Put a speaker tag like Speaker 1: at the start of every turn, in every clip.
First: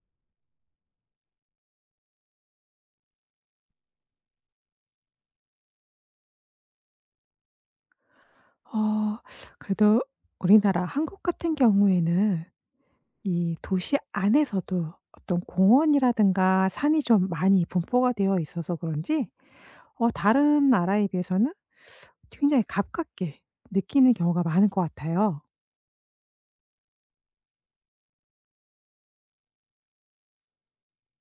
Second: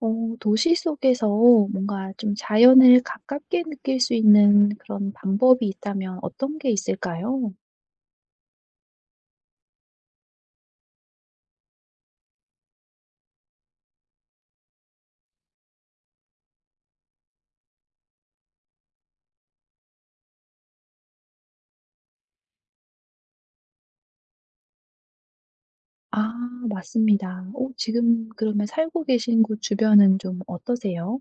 Speaker 1: 도시 속에서 뭔가 좀 자연을 가깝게 느낄 수 있는 그런 방법이 있다면 어떤 게 있을까요?
Speaker 2: 어 그래도 우리나라 한국 같은 경우에는 이 도시 안에서도 어떤 공원이라든가 산이 좀 많이 분포가 되어 있어서 그런지 다른 나라에 비해서는 굉장히 가깝게 느끼는 경우가 많은 것 같아요.
Speaker 1: 아 맞습니다. 오 지금 그러면 살고 계신 곳 주변은 좀 어떠세요?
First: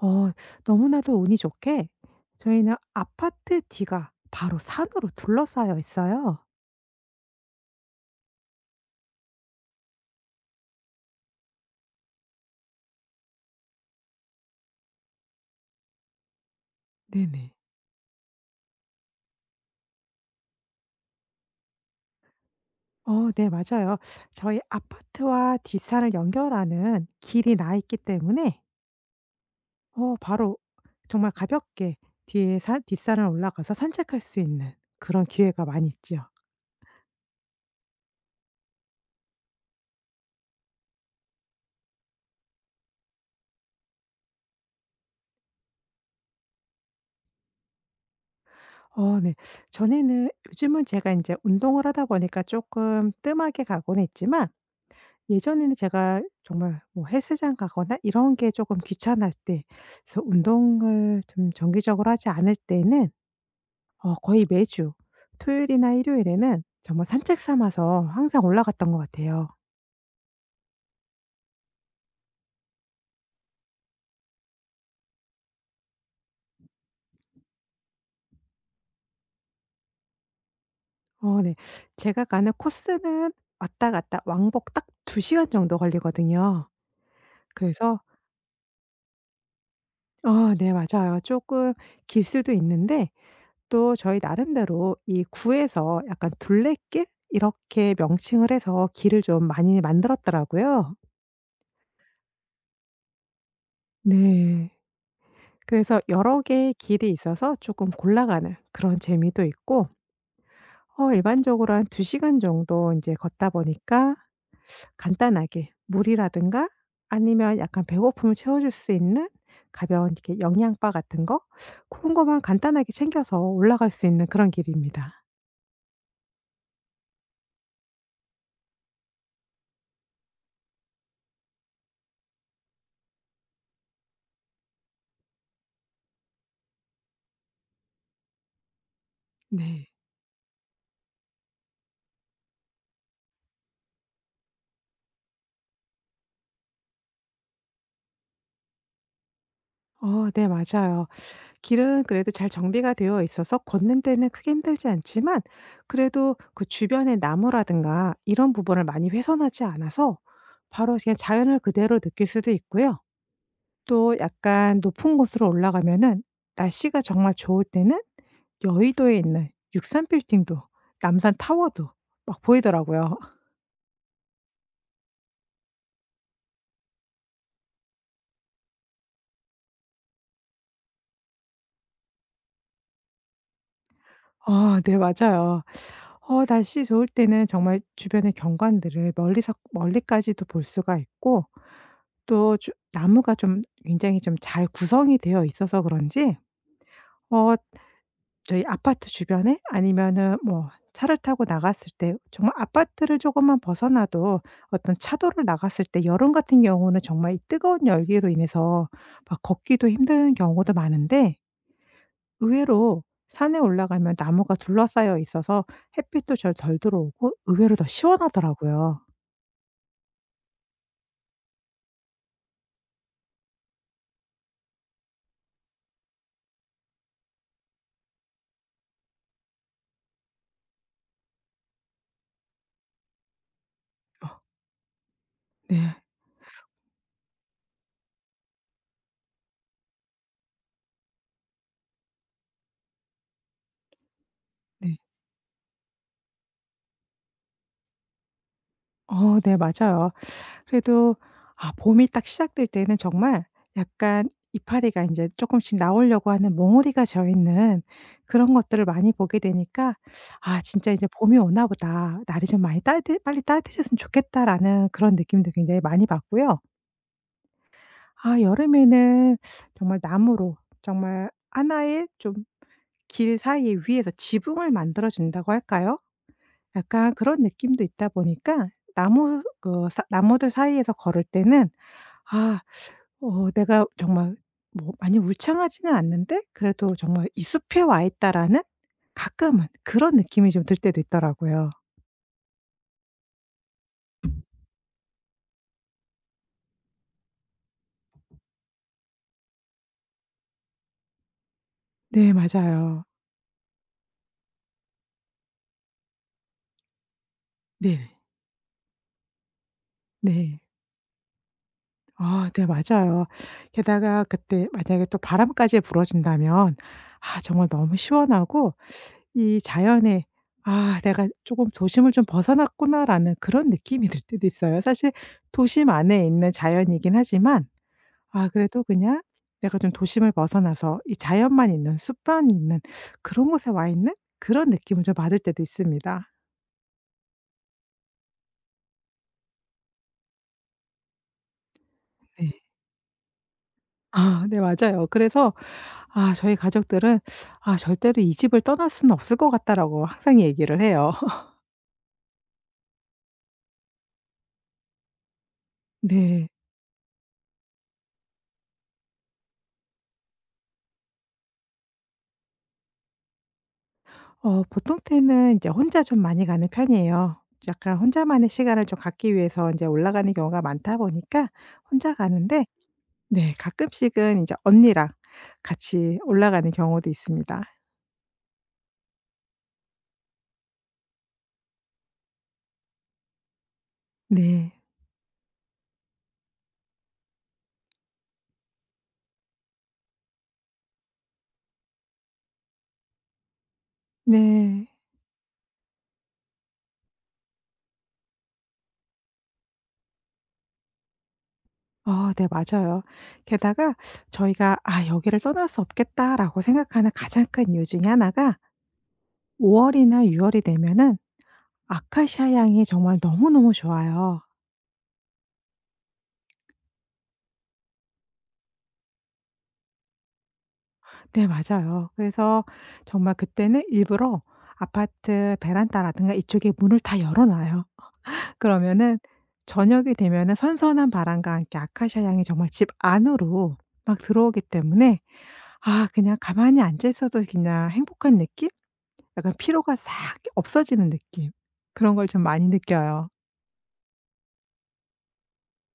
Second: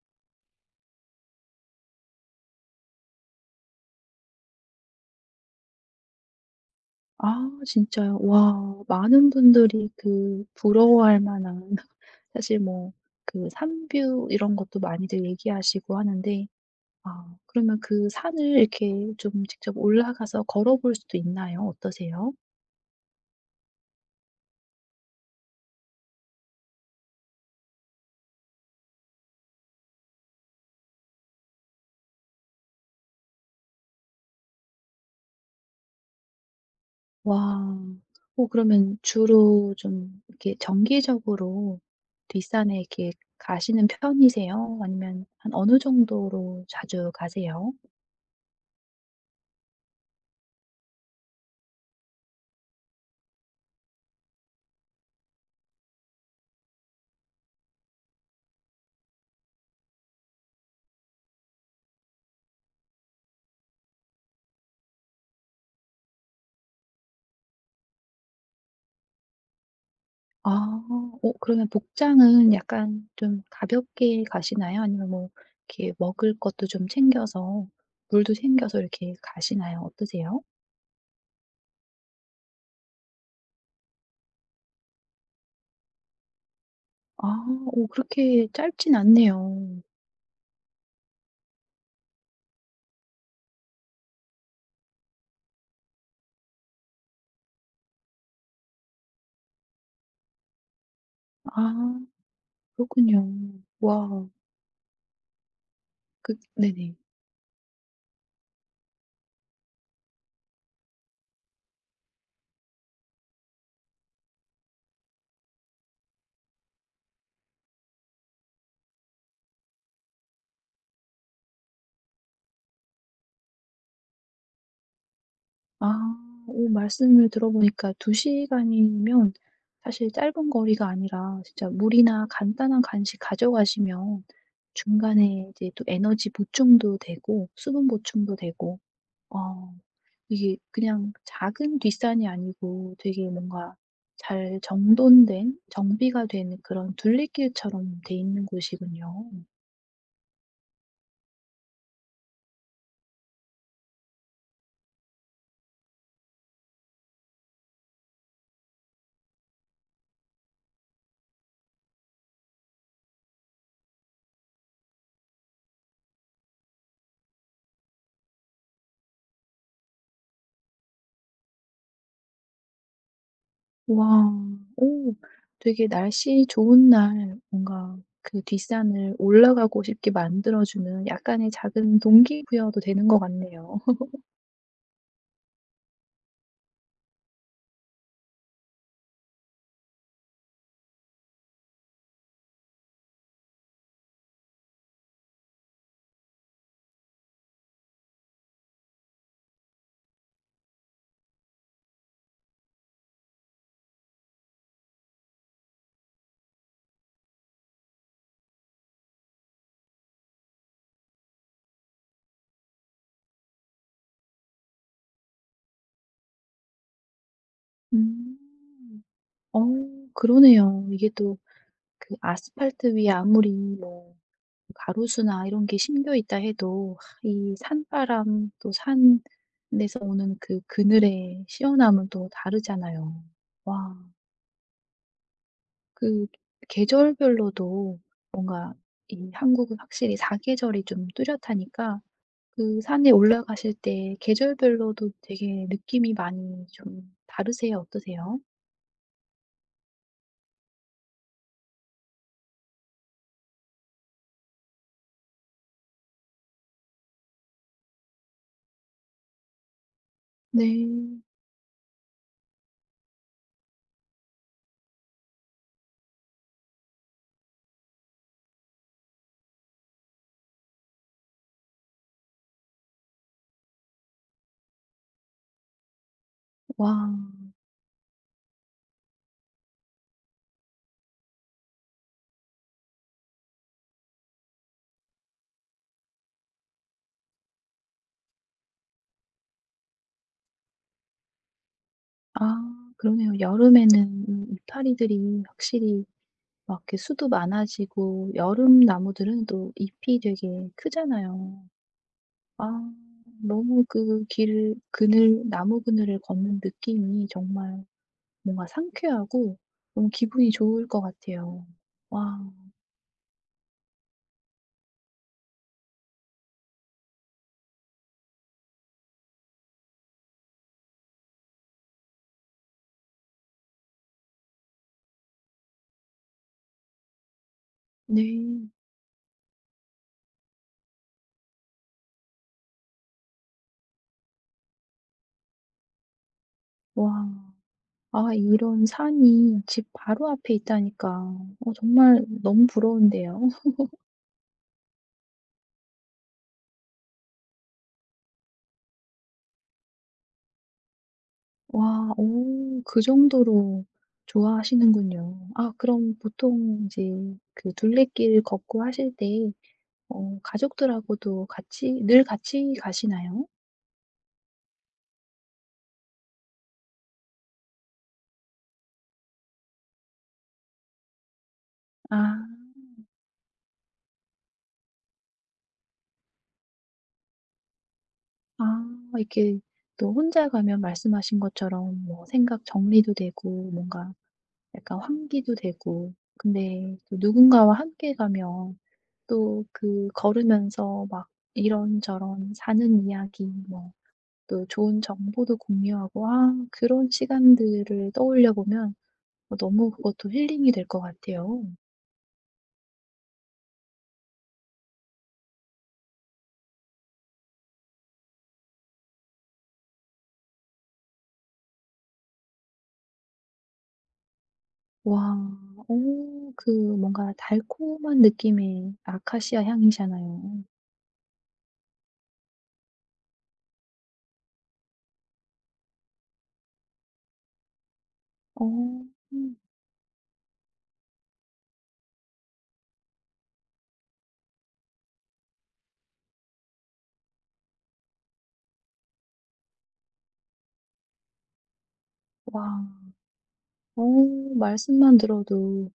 Speaker 2: 어 너무나도 운이 좋게 저희는 아파트 뒤가 바로 산으로 둘러싸여 있어요.
Speaker 1: 아 진짜요? 와 많은 분들이 그 부러워할 만한 사실 뭐 그 산뷰 이런 것도 많이들 얘기하시고 하는데 아
Speaker 2: 네네.
Speaker 1: 그러면 그 산을 이렇게 좀 직접 올라가서 걸어볼 수도 있나요? 어떠세요?
Speaker 2: 네, 맞아요. 저희 아파트와 뒷산을 연결하는 길이 나 있기 때문에 바로 정말 가볍게 뒤에 산 뒷산을 올라가서 산책할 수 있는 그런 기회가 많이 있죠.
Speaker 1: 와. 그러면 주로 좀 이렇게 정기적으로 뒷산에 이렇게 가시는 편이세요? 아니면 한 어느 정도로 자주 가세요?
Speaker 2: 네. 전에는 요즘은 제가 인제 운동을 하다 보니까 쪼끔 뜸하게 가곤 했지만 예전에는 제가 정말 뭐 헬스장 가거나 이런 게 쪼끔 귀찮을 때 그래서 운동을 좀 정기적으로 하지 않을 때는 거의 매주 토요일이나 일요일에는 정말 산책 삼아서 항상 올라갔던 것 같아요.
Speaker 1: 아. 그러면 복장은 약간 좀 가볍게 가시나요? 아니면 뭐 이렇게 먹을 것도 좀 챙겨서 물도 챙겨서 이렇게 가시나요? 어떠세요?
Speaker 2: 네. 제가 가는 코스는 왔다 갔다 왕복 딱 2시간 시간 정도 걸리거든요.
Speaker 1: 아.
Speaker 2: 그래서
Speaker 1: 그렇게 짧진 않네요.
Speaker 2: 아, 네, 맞아요. 조금 길 수도 있는데 또 저희 나름대로 이 구에서 약간 둘레길 이렇게 명칭을 해서 길을 좀 많이 만들었더라고요.
Speaker 1: 아. 그렇군요. 와.
Speaker 2: 네. 그래서
Speaker 1: 그
Speaker 2: 여러 개의
Speaker 1: 네네.
Speaker 2: 길이 있어서 조금 골라가는 그런 재미도 있고 일반적으로 한 2시간 시간 정도 이제 걷다 보니까 간단하게 물이라든가 아니면 약간 배고픔을 채워줄 수 있는 가벼운 이렇게 영양바 같은 거 그런 것만 간단하게 챙겨서 올라갈 수 있는 그런 길입니다.
Speaker 1: 아. 오 말씀을 들어보니까 두 시간이면 사실 짧은 거리가 아니라 진짜 물이나 간단한 간식 가져가시면 중간에 이제 또 에너지 보충도 되고 수분 보충도 되고 어
Speaker 2: 네.
Speaker 1: 이게 그냥 작은 뒷산이 아니고 되게 뭔가 잘 정돈된 정비가 된 그런 둘레길처럼 돼 있는 곳이군요.
Speaker 2: 네, 맞아요. 길은 그래도 잘 정비가 되어 있어서 걷는 데는 크게 힘들지 않지만 그래도 그 주변의 나무라든가 이런 부분을 많이 훼손하지 않아서 바로 그냥 자연을 그대로 느낄 수도 있고요. 또 약간 높은 곳으로 올라가면은 날씨가 정말 좋을 때는 여의도에 있는 육삼 빌딩도, 남산 타워도 막 보이더라고요.
Speaker 1: 와. 오 되게 날씨 좋은 날 뭔가 그 뒷산을 올라가고 싶게 만들어 주는 약간의 작은 동기부여도 되는 것 같네요.
Speaker 2: 아, 네, 맞아요. 날씨 좋을 때는 정말 주변의 경관들을 멀리서 멀리까지도 볼 수가 있고 또 주 나무가 좀 굉장히 좀 잘 구성이 되어 있어서 그런지 어 저희 아파트 주변에 아니면은 뭐 차를 타고 나갔을 때 정말 아파트를 조금만 벗어나도 어떤 차도를 나갔을 때 여름 같은 경우는 정말 이 뜨거운 열기로 인해서 막 걷기도 힘든 경우도 많은데 의외로 산에 올라가면 나무가 둘러싸여 있어서 햇빛도 절 덜 들어오고 의외로 더 시원하더라고요.
Speaker 1: 음. 어 그러네요. 이게 또 그 아스팔트 위에 아무리 뭐 가로수나 이런 게 심겨 있다 해도 이 산바람 또 산에서 오는 그 그늘의 시원함은 또 다르잖아요. 와.
Speaker 2: 어 네.
Speaker 1: 그 계절별로도 뭔가 이 한국은 확실히 사계절이 좀 뚜렷하니까 그 산에 올라가실 때
Speaker 2: 네.
Speaker 1: 계절별로도 되게 느낌이 많이 좀 다르세요? 어떠세요?
Speaker 2: 네, 맞아요. 그래도 아, 봄이 딱 시작될 때는 정말 약간 이파리가 이제 조금씩 나오려고 하는 몽우리가 져 있는 그런 것들을 많이 보게 되니까 '아, 진짜 이제
Speaker 1: 네.
Speaker 2: 봄이 오나 보다. 날이 좀 많이 따뜻 빨리 따뜻해졌으면 좋겠다.'라는 그런 느낌도 굉장히 많이 받고요. 아, 여름에는 정말 나무로 정말 하나의 좀 길 사이에 위에서 지붕을 만들어 준다고 할까요?
Speaker 1: 와.
Speaker 2: 약간 그런 느낌도 있다 보니까 나무 그 사 나무들 사이에서 걸을 때는 '아, 내가 정말 뭐 많이 울창하지는 않는데 그래도 정말 '이 숲에 와 있다.'라는 가끔은 그런 느낌이 좀 들 때도 있더라고요.
Speaker 1: 아 그러네요. 여름에는 이파리들이 확실히 막 이렇게 수도 많아지고 여름 나무들은 또 잎이 되게 크잖아요.
Speaker 2: 네,
Speaker 1: 아
Speaker 2: 맞아요.
Speaker 1: 너무 그 길 그늘 나무 그늘을 걷는 느낌이 정말
Speaker 2: 네네.
Speaker 1: 뭔가 상쾌하고 너무 기분이
Speaker 2: 네.
Speaker 1: 좋을 것 같아요.
Speaker 2: 아,
Speaker 1: 와.
Speaker 2: 네, 맞아요. 게다가 그때 만약에 또 바람까지 불어준다면 아, 정말 너무 시원하고 이 자연에 '아, 내가 조금 도심을 좀 벗어났구나.'라는 그런 느낌이 들 때도 있어요. 사실 도심 안에 있는 자연이긴 하지만 아,
Speaker 1: 네.
Speaker 2: 그래도 그냥 내가 좀 도심을 벗어나서 이 자연만 있는 숲만 있는 그런 곳에 와 있는 그런 느낌을 좀 받을 때도 있습니다.
Speaker 1: 와. 아 이런 산이 집 바로 앞에 있다니까 정말
Speaker 2: 네.
Speaker 1: 너무 부러운데요.
Speaker 2: 아, 네, 맞아요. 그래서 아, 저희 가족들은 "아, 절대로 이 집을 떠날 수는 없을 것 같다."라고 항상 얘기를 해요.
Speaker 1: 와. 오 그 정도로 좋아하시는군요. 아 그럼
Speaker 2: 네.
Speaker 1: 보통 이제 그 둘레길 걷고 하실 때 가족들하고도 같이 늘 같이 가시나요?
Speaker 2: 보통 때는 이제 혼자 좀 많이 가는 편이에요. 약간 혼자만의 시간을 좀 갖기 위해서 이제 올라가는 경우가 많다 보니까 혼자
Speaker 1: 아.
Speaker 2: 가는데 네, 가끔씩은 이제 언니랑 같이 올라가는 경우도 있습니다.
Speaker 1: 아 이렇게 또 혼자 가면 말씀하신 것처럼 뭐 생각 정리도 되고 뭔가
Speaker 2: 네.
Speaker 1: 약간 환기도 되고. 근데 또 누군가와 함께 가면 또 그 걸으면서 막 이런저런 사는 이야기 뭐 또
Speaker 2: 네.
Speaker 1: 좋은 정보도 공유하고 아 그런 시간들을 떠올려 보면 너무 그것도 힐링이 될 것 같아요.
Speaker 2: 아, 네, 맞아요. 게다가 저희가 '아, 여기를 떠날 수 없겠다.'라고 생각하는 가장 큰 이유 중에 하나가 5월 월이나 6월 월이 되면은 아카시아 향이 정말 너무너무 좋아요.
Speaker 1: 와. 오 그 뭔가 달콤한 느낌의 아카시아 향이잖아요.
Speaker 2: 네, 맞아요. 그래서 정말 그때는 일부러 아파트 베란다라든가 이쪽에 문을 다 열어 놔요.
Speaker 1: 어.
Speaker 2: 그러면은
Speaker 1: 음,
Speaker 2: 저녁이 되면은 선선한 바람과 함께 아카시아 향이 정말 집 안으로 막 들어오기 때문에 아, 그냥 가만히 앉아 있어도 그냥 행복한 느낌? 약간 피로가 싹 없어지는 느낌. 그런 걸 좀
Speaker 1: 와.
Speaker 2: 많이 느껴요.
Speaker 1: 어 말씀만 들어도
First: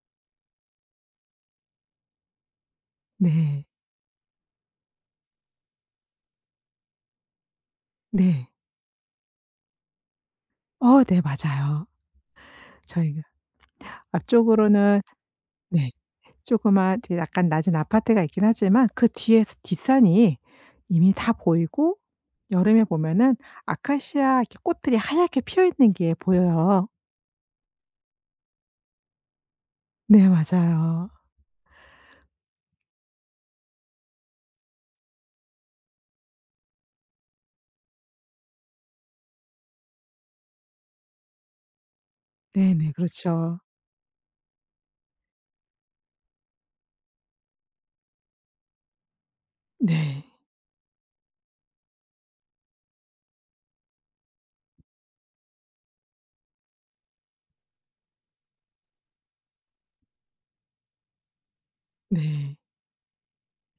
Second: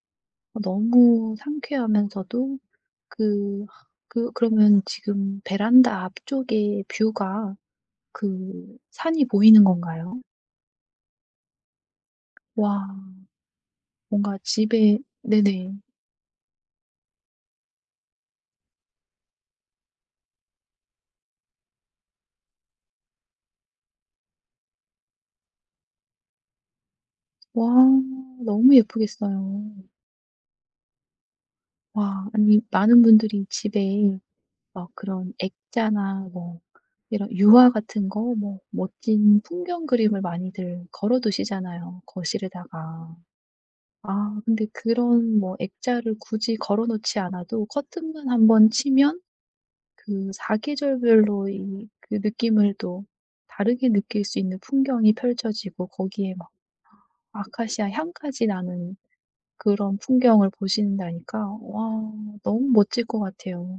Speaker 1: 너무 상쾌하면서도
Speaker 2: 네.
Speaker 1: 그 그러면 지금 베란다 앞쪽에 뷰가
Speaker 2: 네.
Speaker 1: 그 산이 보이는 건가요?
Speaker 2: 네, 맞아요.
Speaker 1: 와
Speaker 2: 저희가
Speaker 1: 뭔가 집에
Speaker 2: 앞쪽으로는
Speaker 1: 네네.
Speaker 2: 네, 조그만 이제 약간 낮은 아파트가 있긴 하지만 그 뒤에서 뒷산이 이미 다 보이고 여름에 보면은 아카시아 이렇게 꽃들이 하얗게 피어 있는 게 보여요.
Speaker 1: 와 너무 예쁘겠어요.
Speaker 2: 네, 맞아요.
Speaker 1: 와 아니 많은 분들이 집에 막 그런 액자나 뭐 이런 유화 같은 거 뭐 멋진 풍경 그림을 많이들 걸어 두시잖아요,
Speaker 2: 네네.
Speaker 1: 거실에다가.
Speaker 2: 그렇죠.
Speaker 1: 아 근데 그런 뭐 액자를 굳이 걸어 놓지 않아도 커튼만 한번 치면
Speaker 2: 네.
Speaker 1: 그 사계절별로 이 그 느낌을 또 다르게 느낄 수 있는 풍경이 펼쳐지고 거기에 막 아카시아 향까지 나는 그런 풍경을 보신다니까 와
Speaker 2: 네.
Speaker 1: 너무 멋질 것 같아요.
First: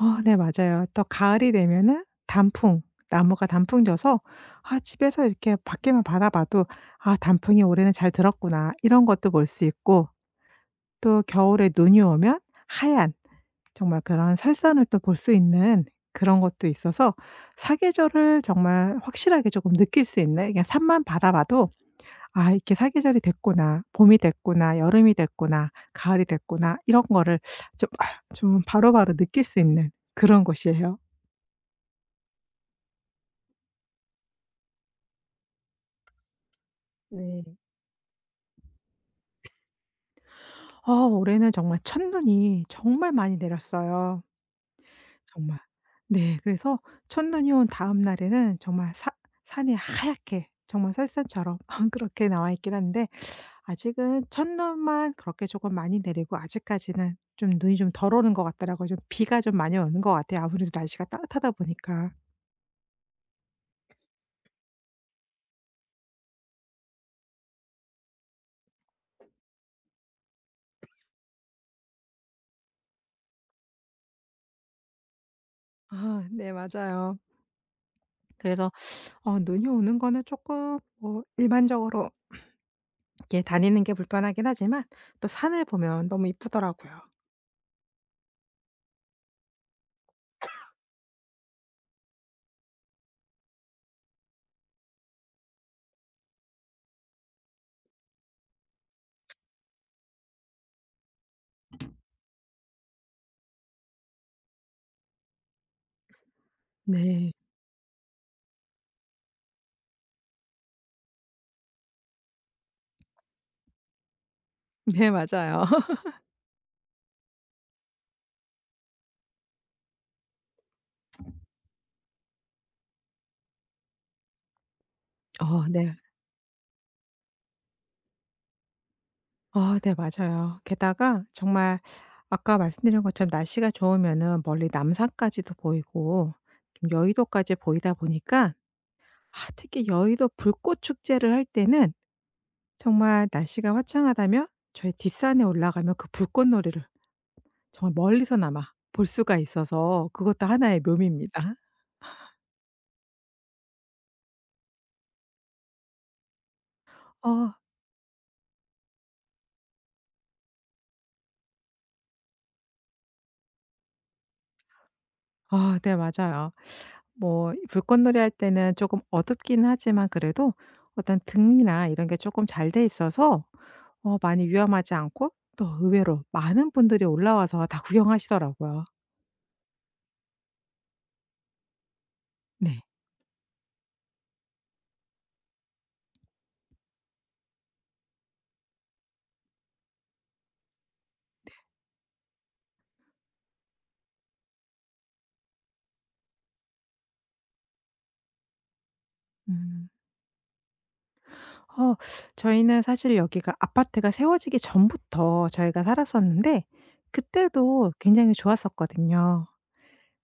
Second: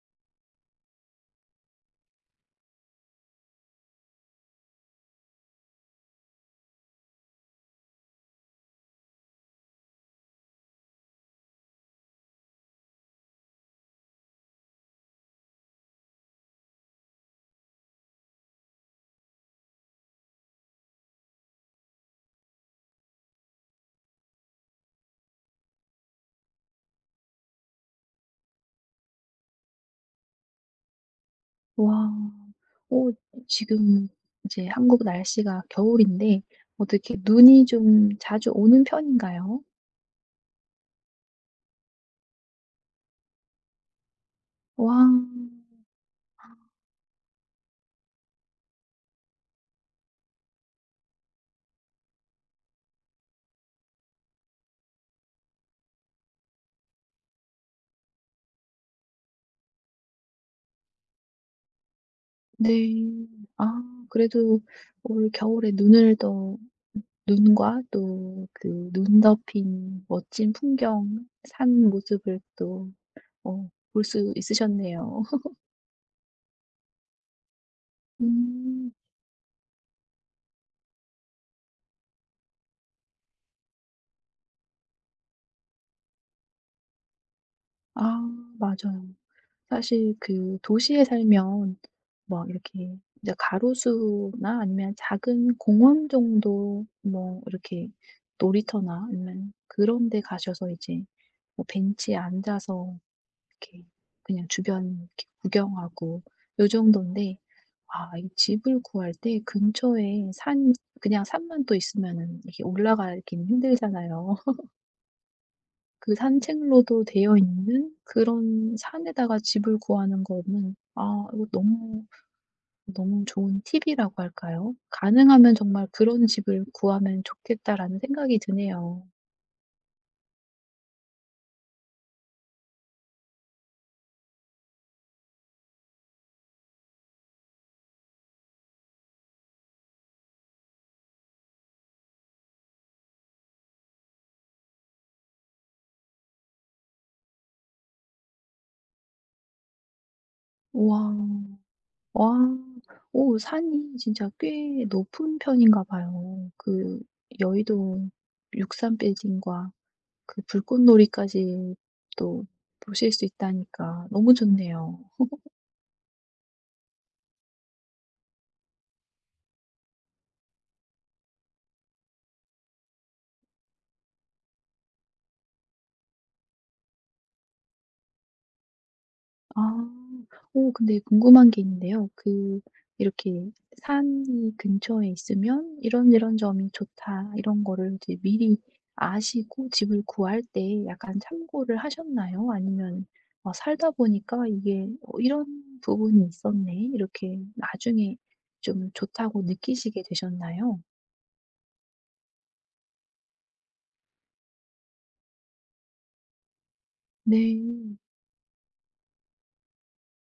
Speaker 2: 네, 맞아요. 또 가을이 되면은 단풍, 나무가 단풍 져서 아, 집에서 이렇게 밖에만 바라봐도 '아, 단풍이 올해는 잘 들었구나.' 이런 것도 볼 수 있고 또 겨울에 눈이 오면 하얀 정말 그런 설산을 또 볼 수 있는 그런 것도 있어서 사계절을 정말 확실하게 조금 느낄 수 있는 그냥 산만 바라봐도 '아, 이렇게 사계절이 됐구나. 봄이 됐구나. 여름이 됐구나. 가을이 됐구나.' 이런 거를 좀 아 좀 바로바로 느낄 수 있는 그런 곳이에요.
Speaker 1: 와. 어 지금 이제 한국 날씨가 겨울인데 어떻게 눈이 좀 자주 오는 편인가요?
Speaker 2: 아, 올해는 정말 첫눈이 정말 많이 내렸어요.
Speaker 1: 와.
Speaker 2: 정말. 네. 그래서 첫눈이 온 다음 날에는 정말 사 산이 하얗게 정말 설산처럼 그렇게 나와 있긴 한데 아직은 첫눈만 그렇게 조금 많이 내리고 아직까지는 좀 눈이 좀 덜 오는 것 같더라고요. 좀 비가 좀 많이 오는 것 같아요, 아무래도 날씨가 따뜻하다 보니까.
Speaker 1: 네. 아 그래도 올 겨울에 눈을 더 눈과 또 그 눈 덮인 멋진 풍경, 산 모습을 또 볼 수 있으셨네요.
Speaker 2: 아, 네, 맞아요. 그래서
Speaker 1: 음.
Speaker 2: 눈이 오는 거는 조금 뭐 일반적으로 이렇게 다니는 게 불편하긴 하지만 또 산을 보면 너무 이쁘더라고요.
Speaker 1: 아 맞아요. 사실 그 도시에 살면 막 이렇게 이제 가로수나 아니면 작은 공원 정도 뭐 이렇게 놀이터나 아니면 그런 데 가셔서 이제 뭐 벤치에 앉아서 이렇게 그냥 주변 이렇게 구경하고 요정도인
Speaker 2: 네.
Speaker 1: 데 아 이 집을 구할 때 근처에 산 그냥 산만 또 있으면은 이렇게 올라가긴 힘들잖아요.
Speaker 2: 네, 맞아요.
Speaker 1: 그 산책로도 되어 있는 그런 산에다가 집을 구하는 거는 아 이거 너무, 너무 좋은 팁이라고 할까요? '가능하면 정말
Speaker 2: 네.
Speaker 1: 그런 집을 구하면 좋겠다.'라는 생각이 드네요.
Speaker 2: 네, 맞아요. 게다가 정말 아까 말씀드린 것처럼 날씨가 좋으면은 멀리 남산까지도 보이고 좀 여의도까지 보이다 보니까 아, 특히 여의도 불꽃 축제를 할 때는 정말 날씨가 화창하다면 저희 뒷산에 올라가면 그 불꽃놀이를 정말 멀리서나마 볼 수가 있어서 그것도 하나의
Speaker 1: 우와.
Speaker 2: 묘미입니다.
Speaker 1: 와. 오 산이 진짜 꽤 높은 편인가 봐요. 그
Speaker 2: 어.
Speaker 1: 여의도 육산빌딩과 그 불꽃놀이까지 또 보실 수 있다니까 너무 좋네요.
Speaker 2: 아, 네, 맞아요. 뭐 불꽃놀이 할 때는 조금 어둡긴 하지만 그래도 어떤 등이나 이런 게 조금 잘 돼 있어서 많이 위험하지 않고 또 의외로 많은 분들이 올라와서 다 구경하시더라고요.
Speaker 1: 아. 오 근데 궁금한 게 있는데요. 그
Speaker 2: 네.
Speaker 1: 이렇게 산이 근처에 있으면 '이런 이런 점이 좋다.' 이런 거를 이제 미리 아시고 집을 구할 때 약간 참고를 하셨나요? 아니면 살다 보니까 이게 '어 이런 부분이 있었네.' 이렇게 나중에 좀 좋다고
Speaker 2: 음.
Speaker 1: 느끼시게 되셨나요?
Speaker 2: 어 저희는 사실 여기가 아파트가 세워지기 전부터 저희가 살았었는데
Speaker 1: 네.
Speaker 2: 그때도 굉장히 좋았었거든요.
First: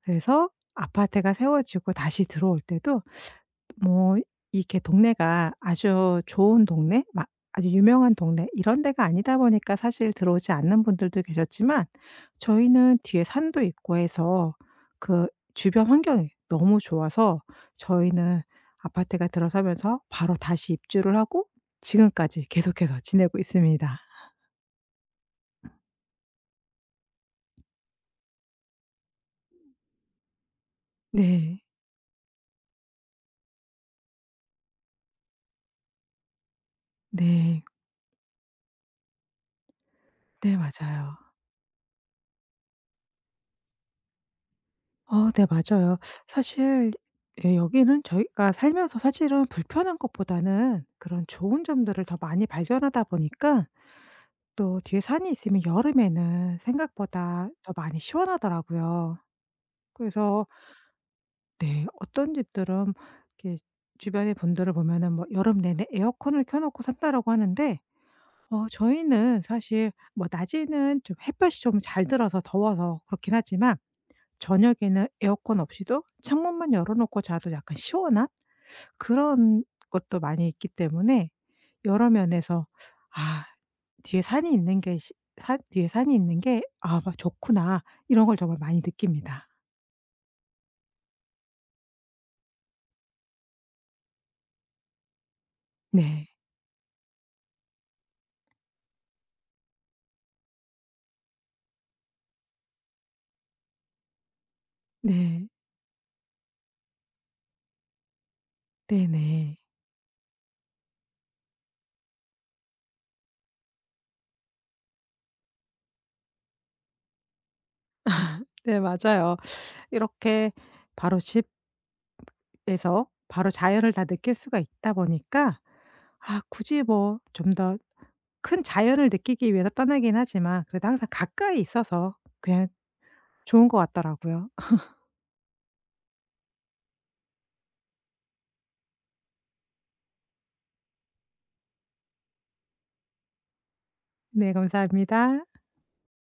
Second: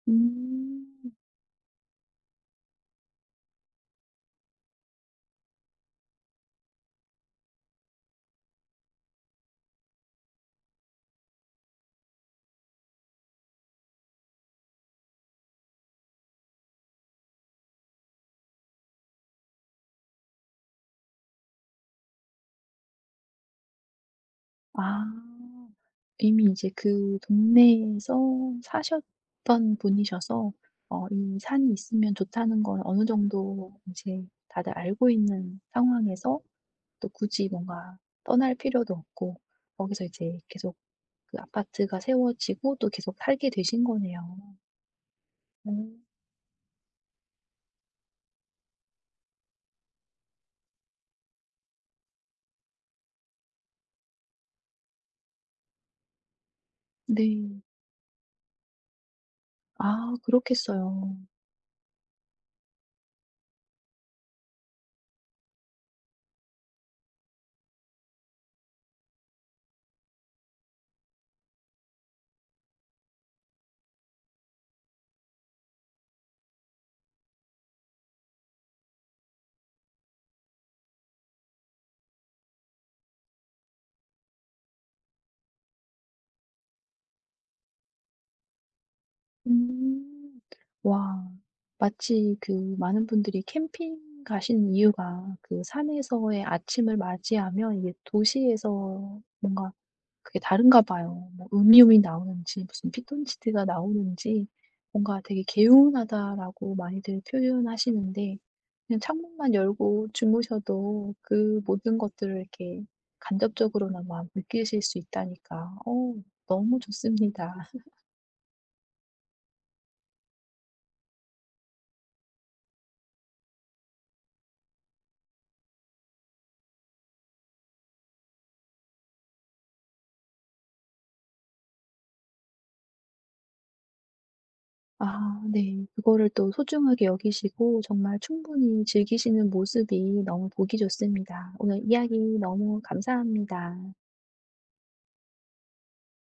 Speaker 2: 그래서
Speaker 1: 음.
Speaker 2: 아파트가 세워지고 다시 들어올 때도 뭐 이렇게 동네가 아주 좋은 동네 막 아주 유명한 동네 이런 데가 아니다 보니까 사실 들어오지 않는 분들도 계셨지만 저희는 뒤에 산도 있고 해서 그 주변 환경이 너무 좋아서 저희는 아파트가 들어서면서 바로 다시 입주를 하고 지금까지 계속해서 지내고 있습니다.
Speaker 1: 아. 이미 이제 그 동네에서 사셨던 분이셔서 이
Speaker 2: 네.
Speaker 1: 산이 있으면 좋다는 걸 어느 정도 이제 다들 알고 있는 상황에서 또 굳이
Speaker 2: 네.
Speaker 1: 뭔가 떠날 필요도 없고 거기서 이제
Speaker 2: 네,
Speaker 1: 계속
Speaker 2: 맞아요.
Speaker 1: 그 아파트가 세워지고 또 계속 살게 되신 거네요.
Speaker 2: 네, 맞아요.
Speaker 1: 음.
Speaker 2: 사실 예, 여기는 저희가 살면서 사실은 불편한 것보다는 그런 좋은 점들을 더 많이 발견하다 보니까 또 뒤에 산이 있으면 여름에는 생각보다
Speaker 1: 네.
Speaker 2: 더 많이 시원하더라고요.
Speaker 1: 아
Speaker 2: 그래서
Speaker 1: 그렇겠어요.
Speaker 2: 네, 어떤 집들은 이렇게 주변의 분들을 보면은 뭐 "여름 내내 에어컨을 켜 놓고 산다."라고 하는데 저희는 사실 뭐 낮에는 좀 햇볕이 좀 잘 들어서 더워서 그렇긴 하지만 저녁에는 에어컨 없이도 창문만 열어 놓고 자도 약간 시원한 그런 것도 많이 있기 때문에 여러 면에서 '아, 뒤에 산이 있는 게 시 뒤에 산이 있는 게 아, 좋구나.' 이런 걸 정말 많이 느낍니다.
Speaker 1: 음. 와. 마치 그 많은 분들이 캠핑 가시는 이유가 그
Speaker 2: 네.
Speaker 1: 산에서의 아침을 맞이하면 이게 도시에서 뭔가 그게 다른가 봐요. 뭐 음이온이 나오는지 무슨 피톤치드가 나오는지 뭔가 되게
Speaker 2: 네.
Speaker 1: "개운하다."라고 많이들 표현하시는데 그냥
Speaker 2: 네 네.
Speaker 1: 창문만
Speaker 2: 네,
Speaker 1: 열고 주무셔도 그 모든 것들을 이렇게 간접적으로나마 느끼실 수 있다니까 너무 좋습니다.
Speaker 2: 네, 맞아요. 이렇게 바로 집에서 바로 자연을 다 느낄 수가 있다 보니까 아, 굳이 뭐좀더 큰 자연을 느끼기 위해서 떠나긴 하지만 그래도 항상 가까이 있어서 그냥 좋은 것 같더라고요.
Speaker 1: 아 네. 그거를 또 소중하게 여기시고 정말 충분히 즐기시는 모습이 너무 보기 좋습니다. 오늘 이야기 너무 감사합니다.
Speaker 2: 네, 감사합니다.